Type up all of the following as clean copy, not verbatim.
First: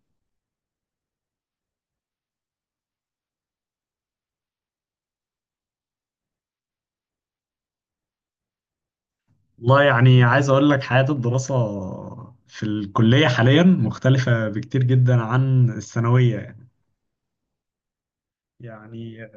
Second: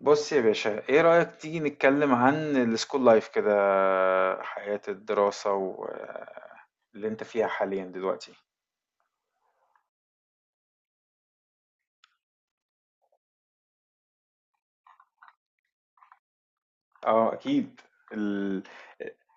بص يا باشا، ايه رأيك تيجي نتكلم عن السكول لايف كده؟ حياة الدراسة واللي انت فيها حاليا دلوقتي. والله، يعني عايز أقول لك، حياة الدراسة في الكلية حاليا مختلفة بكتير جدا عن الثانوية. اه، اكيد. ال- يعني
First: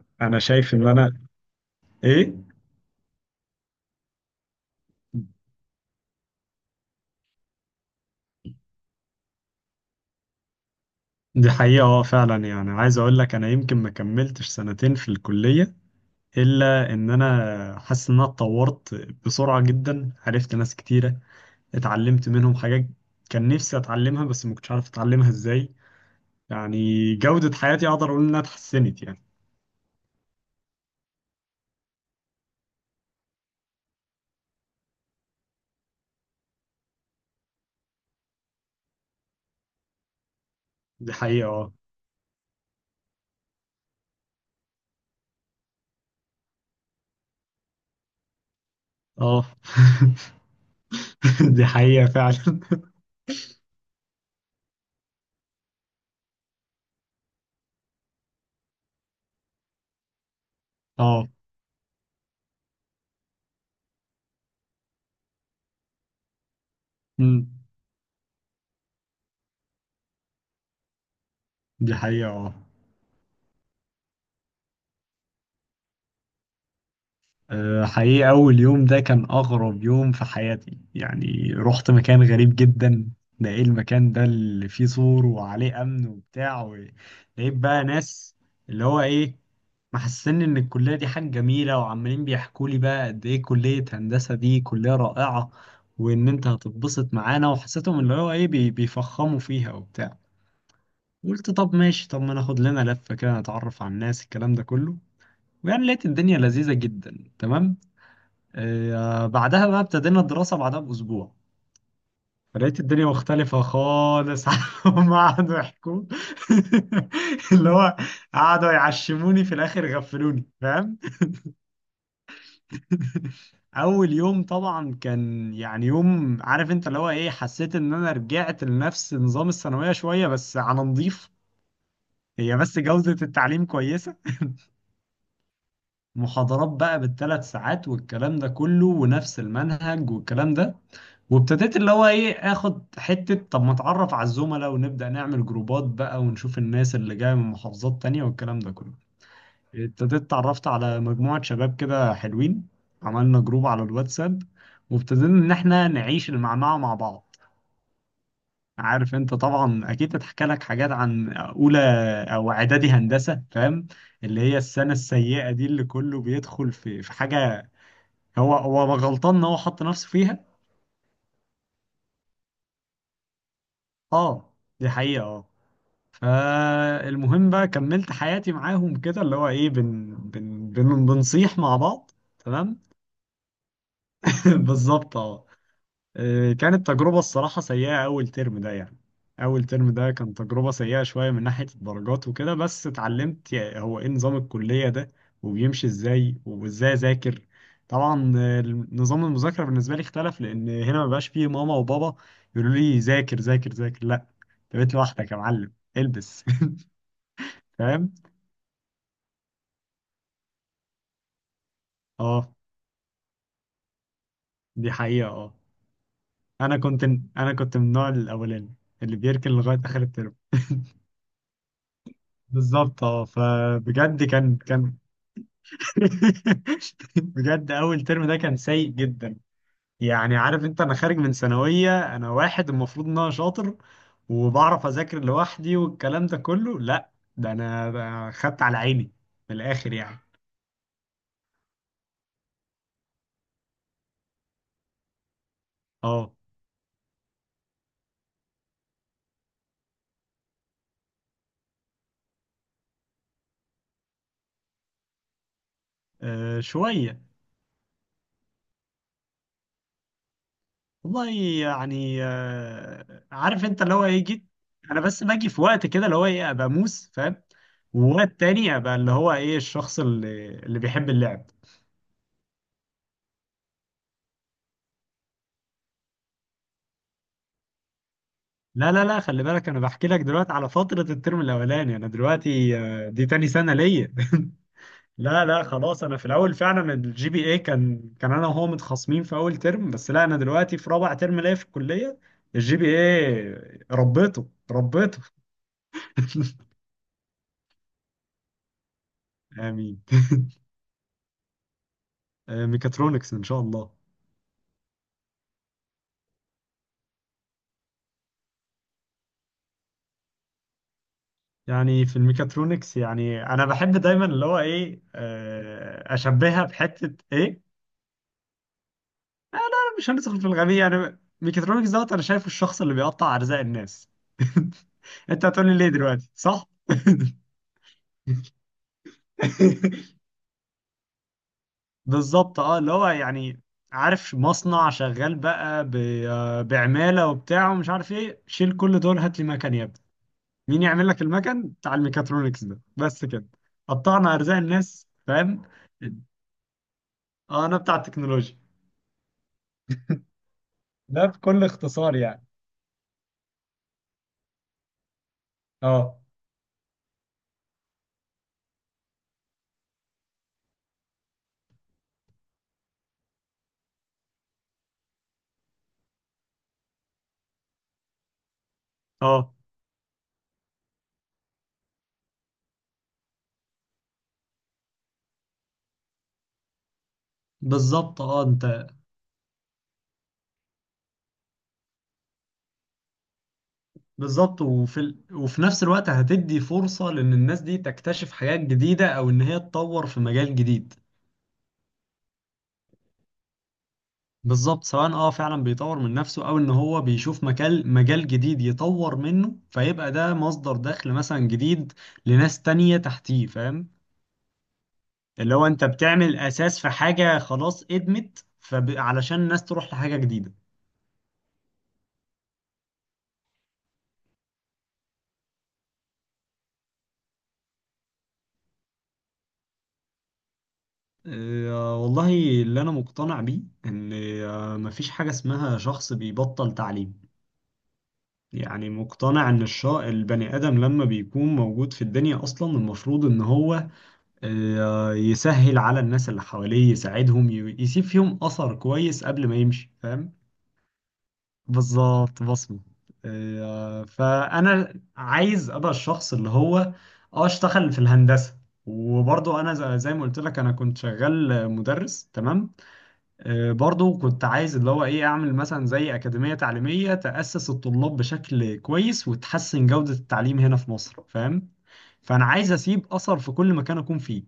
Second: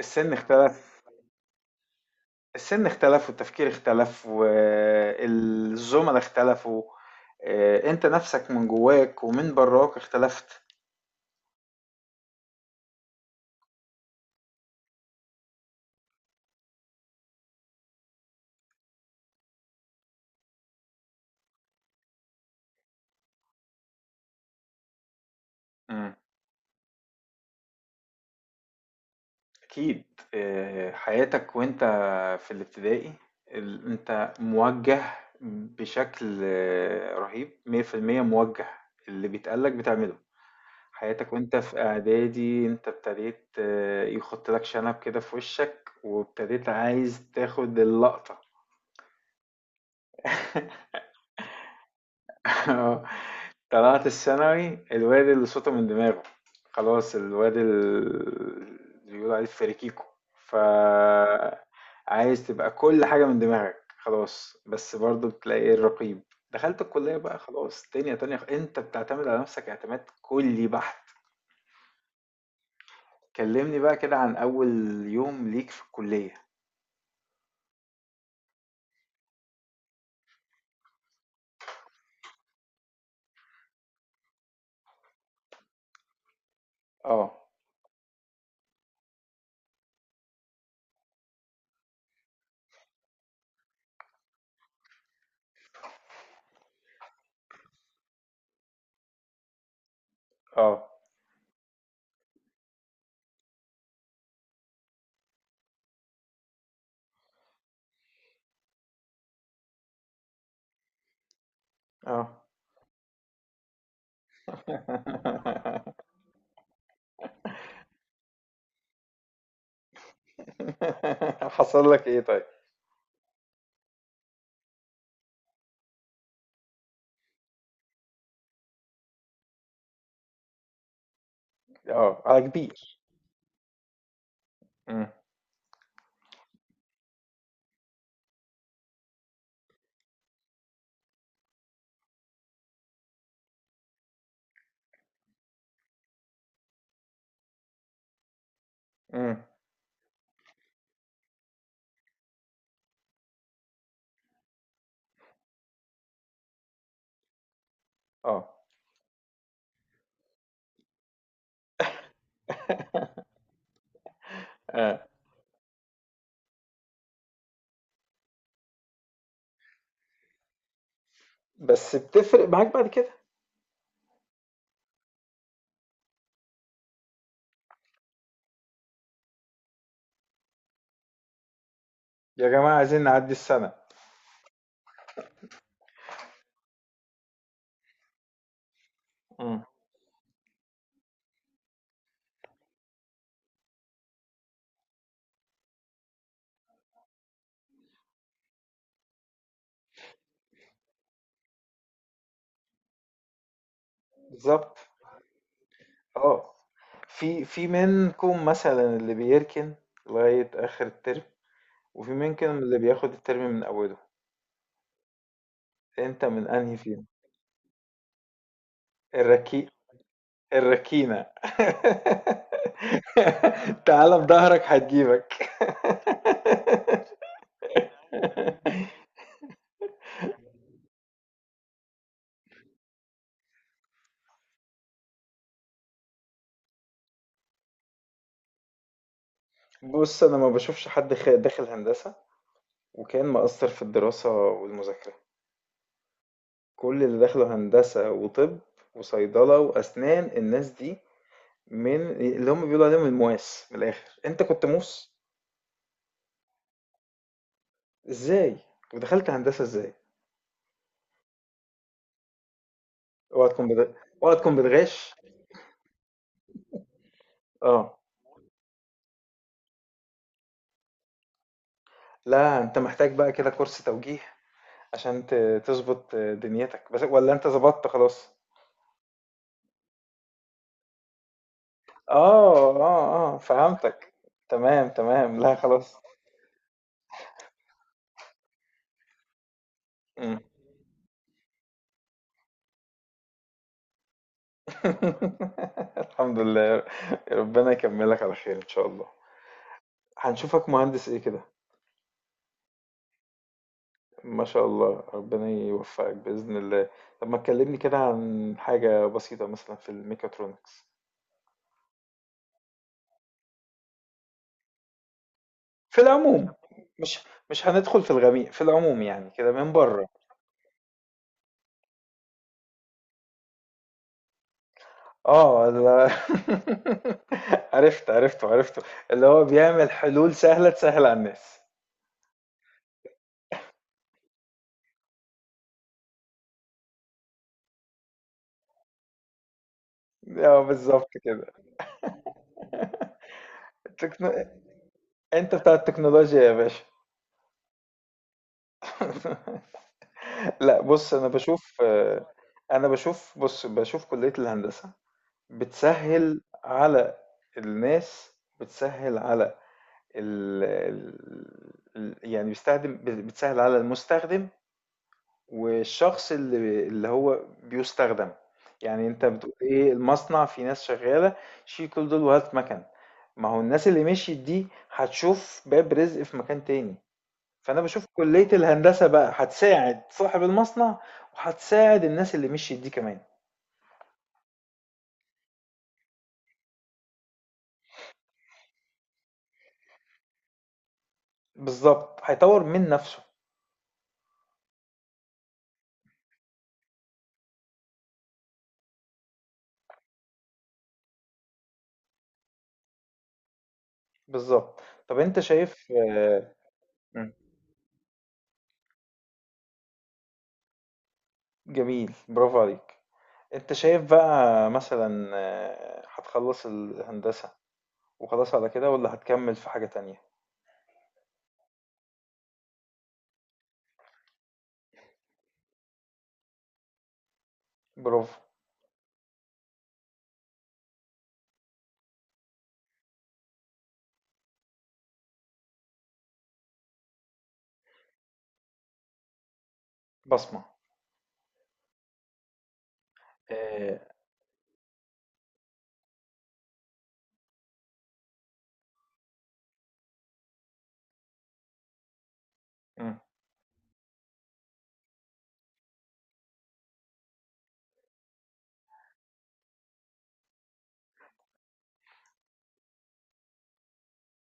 السن أنا شايف إن اختلف أنا إيه. السن اختلف والتفكير اختلف والزملاء اختلفوا. انت نفسك من جواك ومن براك اختلفت. دي حقيقة، اه، فعلا. يعني عايز أقول لك، أنا يمكن ما كملتش سنتين في الكلية إلا إن أنا حاسس إن أنا اتطورت بسرعة جدا. عرفت ناس كتيرة، اتعلمت منهم حاجات كان نفسي أتعلمها، بس ما كنتش عارف أتعلمها إزاي يعني. جودة حياتي أقدر أقول إنها اتحسنت يعني. أكيد. حياتك وأنت في الابتدائي، أنت موجه بشكل رهيب 100%، موجه، اللي بيتقالك بتعمله. دي حياتك وأنت حقيقة، في إعدادي، أنت ابتديت يخط لك شنب كده في وشك، وابتديت عايز تاخد اللقطة. اه، اه. دي حقيقة فعلا. طلعت الثانوي، الواد اللي صوته من دماغه، خلاص، الواد اللي بيقولوا عليه فريكيكو، ف اه. عايز تبقى كل حاجة من دماغك خلاص، بس برضو بتلاقي ايه؟ الرقيب. دخلت الكلية بقى، أمم. خلاص دنيا تانية، انت بتعتمد على نفسك اعتماد كلي بحت. دي حقيقة، اه. كلمني بقى كده عن أول يوم ليك في الكلية. حقيقة، أول يوم ده كان أغرب يوم في حياتي، يعني رحت مكان غريب جدا. ده إيه المكان ده اللي فيه سور وعليه أمن وبتاع. اه، لقيت بقى ناس، اللي هو إيه محسسني إن الكلية دي حاجة جميلة، وعمالين بيحكوا لي بقى قد إيه كلية هندسة دي كلية رائعة، وإن أنت هتتبسط معانا، وحسيتهم اللي هو إيه بيفخموا فيها وبتاع. اه، قلت طب ماشي، طب ما ناخد لنا لفة كده نتعرف على الناس الكلام ده كله، ويعني لقيت الدنيا لذيذة جدا تمام. بعدها بقى ابتدينا الدراسة بعدها بأسبوع، اه. فلقيت الدنيا مختلفة خالص عن، هما قعدوا يحكوا. اللي هو قعدوا يعشموني في الآخر، غفلوني فاهم. حصل لك ايه طيب؟ أول يوم طبعا كان يعني يوم، عارف أنت اللي هو إيه حسيت إن أنا رجعت لنفس نظام الثانوية شوية، بس على نضيف. اه، على هي بس كبير. جودة التعليم كويسة، امم. محاضرات بقى بالـ3 ساعات والكلام ده كله ونفس المنهج والكلام ده. وابتديت اللي هو ايه اخد حتة، طب ما اتعرف على الزملاء ونبدأ نعمل جروبات بقى ونشوف الناس اللي جاية من محافظات تانية والكلام ده كله. امم. ابتديت اتعرفت على مجموعة شباب كده حلوين، عملنا جروب على الواتساب، وابتدينا ان احنا نعيش المعمعة مع بعض. اه. عارف انت طبعا اكيد اتحكى لك حاجات عن اولى او اعدادي هندسة فاهم، اللي هي السنة آه. السيئة دي اللي كله بيدخل في حاجة، هو هو غلطان ان هو حط نفسه فيها. بس بتفرق معاك بعد كده. اه دي حقيقة، اه. فالمهم بقى كملت حياتي معاهم كده، اللي هو ايه بن بن بن بنصيح مع بعض. يا جماعة تمام. عايزين نعدي السنة. بالظبط، اه. كانت تجربة الصراحة سيئة أول ترم ده يعني. مم. أول ترم ده كان تجربة سيئة شوية من ناحية الدرجات وكده، بس اتعلمت هو إيه نظام الكلية ده وبيمشي إزاي وإزاي أذاكر. طبعا نظام المذاكرة بالنسبة لي اختلف، لأن هنا مبقاش فيه ماما وبابا يقولوا لي ذاكر ذاكر ذاكر، لأ. أنت بالظبط، بقيت لوحدك يا معلم البس. اه. في في فاهم؟ منكم مثلا اللي بيركن لغاية آخر الترم، وفي منكم أه، اللي بياخد الترم من أوله. دي حقيقة، أه. أنت من أنهي أنا كنت فيهم؟ أنا كنت من النوع الأولاني اللي بيركن الركي، لغاية آخر الترم. الركينة. بالظبط، اه. تعالى فبجد كان بظهرك كان هتجيبك. بجد، اول ترم ده كان سيء جدا. يعني عارف انت، انا خارج من ثانويه انا واحد المفروض ان انا شاطر وبعرف اذاكر لوحدي والكلام ده كله، لا ده انا ده خدت على عيني من الاخر يعني. بص، أنا ما بشوفش حد داخل هندسة وكان مقصر في الدراسة والمذاكرة. اه، كل اللي دخلوا هندسة وطب وصيدلة وأسنان، الناس دي من اللي هم بيقولوا عليهم المواس. من الآخر أنت كنت موس، شويه. إزاي؟ ودخلت هندسة إزاي؟ والله يعني اوعى عارف تكون انت بت... اللي هو ايه اوعى جيت. تكون انا بتغش. بس باجي في وقت كده اللي هو ايه ابقى موس فاهم، اه، ووقت تاني ابقى اللي هو ايه الشخص اللي بيحب اللعب. لا، أنت محتاج بقى كده كورس توجيه عشان تظبط دنيتك، بس ولا أنت ظبطت خلاص؟ لا لا لا، خلي بالك انا بحكي لك دلوقتي على فترة الترم الاولاني، انا اه، دلوقتي دي اه، اه، تاني سنة ليا. فهمتك. تمام، تمام. لا لا لا، خلاص. خلاص انا في الاول فعلا الـGPA كان انا وهو متخاصمين في اول ترم بس. لا انا مم. دلوقتي في رابع ترم ليا في الكلية، الـGPA ربيته ربيته. الحمد لله. ربنا يكملك على خير إن شاء الله. امين. هنشوفك مهندس ايه كده؟ ميكاترونكس ان شاء الله. ما شاء الله، ربنا يوفقك بإذن الله. طب ما تكلمني كده عن حاجة بسيطة مثلا في الميكاترونكس، يعني في الميكاترونكس، يعني انا بحب دايما اللي هو ايه في العموم، اشبهها بحتة مش ايه. مش هندخل في الغميق، في العموم يعني كده من بره. مش هندخل في الغبية يعني، ميكاترونكس دوت، انا شايف الشخص اللي بيقطع ارزاق الناس. انت اه، هتقولي ليه لا. دلوقتي، صح؟ عرفت، عرفته، عرفته، اللي هو بيعمل حلول سهلة تسهل على الناس. بالظبط، اه. اللي هو يعني، عارف مصنع شغال بقى بعمالة وبتاع، ومش عارف ايه، شيل كل دول هات لي مكن يا ابني. اه، مين بالظبط يعمل لك كده. المكن بتاع الميكاترونكس ده بس كده. قطعنا تكنو... ارزاق الناس انت فاهم. بتاع التكنولوجيا يا باشا. اه انا بتاع التكنولوجيا. لا، بص، ده انا بكل بشوف اختصار آه، يعني. انا بشوف بص بشوف كلية الهندسة اه، بتسهّل على الناس، بتسهّل على ال ال يعني بيستخدم، بتسهّل على المستخدم والشخص اللي هو بيُستخدم، يعني أنت بتقول اه، إيه؟ المصنع فيه ناس شغّالة، شيل كل دول وهات مَكَن، ما هو الناس اللي مشيت دي هتشوف باب رزق في مكان تاني، فأنا باشوف بالظبط، اه، كلية انت. الهندسة بقى هتساعد صاحب المصنع وهتساعد الناس اللي مشيت دي كمان، بالظبط وفي نفس الوقت هتدي فرصة لان الناس دي تكتشف حاجات جديدة، او ان هي تطور في مجال جديد. بالضبط، هيطوّر من نَفْسه. بالظبط، سواء اه فعلا بيطور من نفسه، او ان هو بيشوف مجال جديد يطور منه، فيبقى ده مصدر دخل مثلا جديد لناس تانية تحتيه فاهم. بالظبط. طب انت اللي هو انت شايف بتعمل اساس في مم. حاجة خلاص ادمت، فعلشان الناس تروح لحاجة جديدة. جميل، برافو عليك. انت شايف بقى مثلا هتخلص الهندسة وخلاص على كده، ولا هتكمل في حاجة تانية؟ والله، اللي انا مقتنع بيه، ان مفيش حاجة اسمها شخص بيبطل تعليم. برافو. يعني مقتنع ان البني ادم لما بيكون موجود في الدنيا اصلا المفروض ان هو يسهل على الناس اللي حواليه، يساعدهم، يسيب فيهم أثر كويس قبل ما يمشي فاهم. بصمة. بالظبط، بصمة. آه. فأنا عايز أبقى الشخص اللي هو، اه اشتغل في الهندسة، وبرضه أنا زي ما قلت لك أنا كنت شغال مدرس تمام. مم. برضه كنت عايز اللي هو إيه أعمل مثلا زي أكاديمية تعليمية تأسس الطلاب بشكل كويس وتحسن جودة التعليم هنا في مصر فاهم. فأنا عايز أسيب أثر في كل مكان أكون فيه،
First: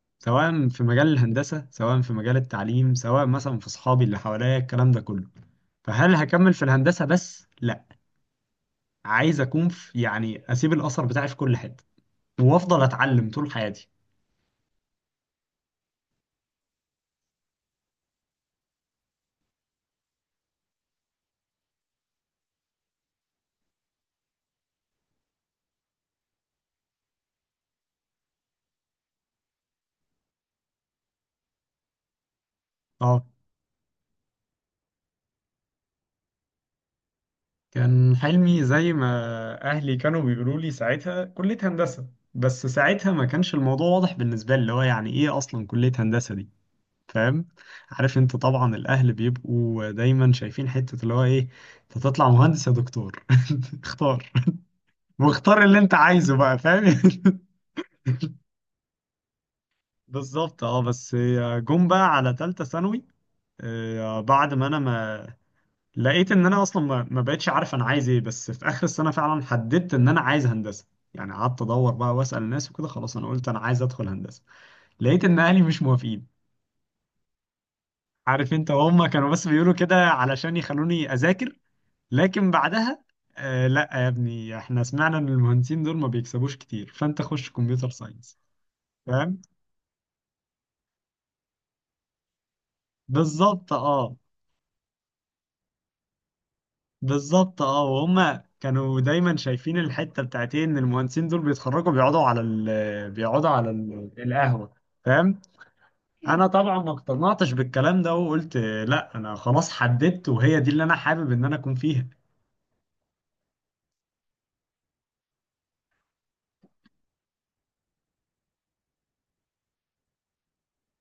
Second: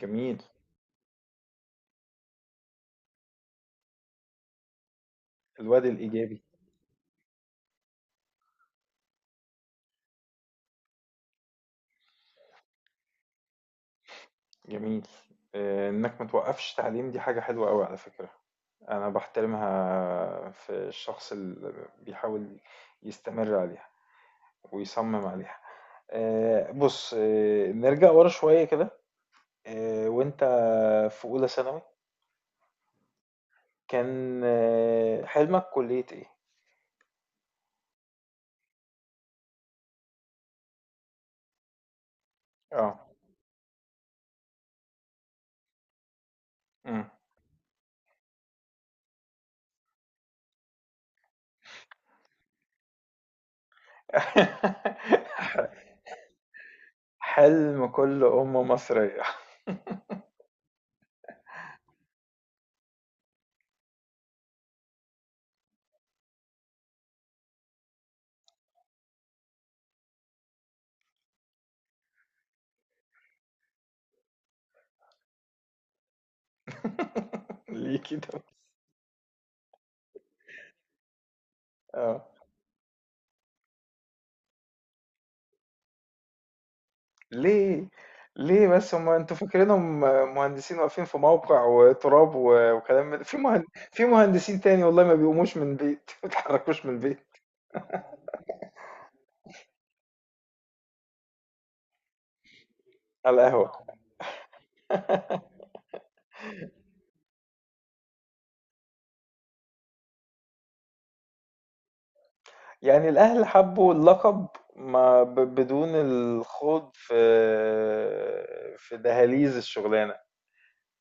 جميل. سواء في مجال الهندسة، سواء في مجال التعليم، سواء مثلا في صحابي اللي حواليا الكلام ده كله. الواد فهل الإيجابي. هكمل في الهندسة بس؟ لا، عايز أكون في، يعني أسيب الأثر بتاعي في كل حتة، وأفضل أتعلم طول حياتي. جميل. انك متوقفش تعليم، دي حاجة حلوة قوي على فكرة. انا بحترمها في الشخص اللي بيحاول يستمر عليها ويصمم عليها. بص، نرجع ورا شوية كده. وانت في اولى ثانوي اه. كان حلمك كلية ايه؟ كان حلمي زي ما أهلي كانوا بيقولوا لي ساعتها كلية هندسة، بس اه. ساعتها ما كانش الموضوع واضح بالنسبة لي، اللي هو يعني إيه أصلا كلية هندسة دي. مم. فاهم؟ عارف أنت طبعا الأهل بيبقوا دايما شايفين حتة اللي هو إيه أنت تطلع مهندس يا دكتور. اختار، واختار اللي انت عايزه بقى فاهم. حلم كل ام مصرية. بالظبط، اه. بس جم بقى على تالتة ثانوي، بعد ما انا ما لقيت ان انا اصلا ما بقتش عارف انا عايز ايه، بس في اخر السنة فعلا حددت ان انا عايز هندسة. يعني قعدت ادور بقى واسأل الناس وكده، خلاص انا قلت انا عايز ادخل هندسة. لقيت ان اهلي مش موافقين. ليه كده؟ عارف انت هم كانوا بس بيقولوا كده علشان يخلوني اذاكر، اه. لكن بعدها، لا يا ابني احنا سمعنا ان المهندسين دول ما بيكسبوش كتير، فانت خش ليه، كمبيوتر ساينس. ليه بس هم؟ انتوا فاهم؟ فاكرينهم مهندسين واقفين في موقع وتراب وكلام في بالظبط، في اه. مهندسين تاني والله ما بيقوموش من البيت. ما بيتحركوش من البيت. بالظبط، اه. وهم كانوا دايما شايفين الحته بتاعت ايه، ان المهندسين دول بيتخرجوا على بيقعدوا على القهوة. ال القهوه فاهم. انا طبعا ما اقتنعتش بالكلام ده، وقلت لا، انا خلاص حددت وهي دي اللي انا حابب ان انا اكون فيها. يعني الأهل حبوا اللقب، ما بدون الخوض في دهاليز الشغلانة.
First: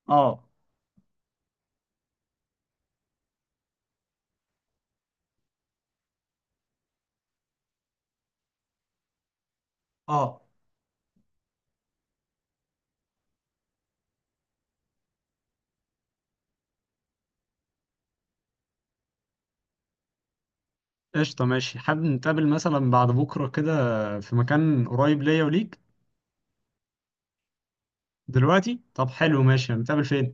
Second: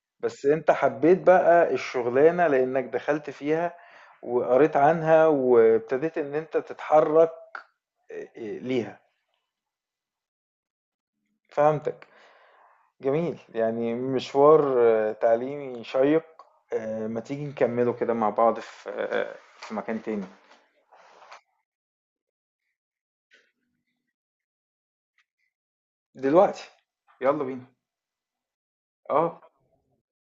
اه، بس انت حبيت بقى الشغلانة لأنك دخلت فيها وقريت عنها وابتديت ان انت تتحرك ليها. اه. فهمتك. جميل، يعني مشوار تعليمي شيق. ما تيجي نكمله كده مع بعض في مكان تاني؟ قشطه ماشي، حابب نتقابل مثلا بعد بكره كده في مكان قريب ليا وليك. دلوقتي. يلا بينا. دلوقتي؟ طب اه، حلو ماشي، هنتقابل فين؟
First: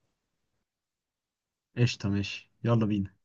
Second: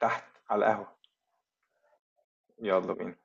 تحت، على القهوة. قشطه ماشي، يلا يلا بينا. بينا.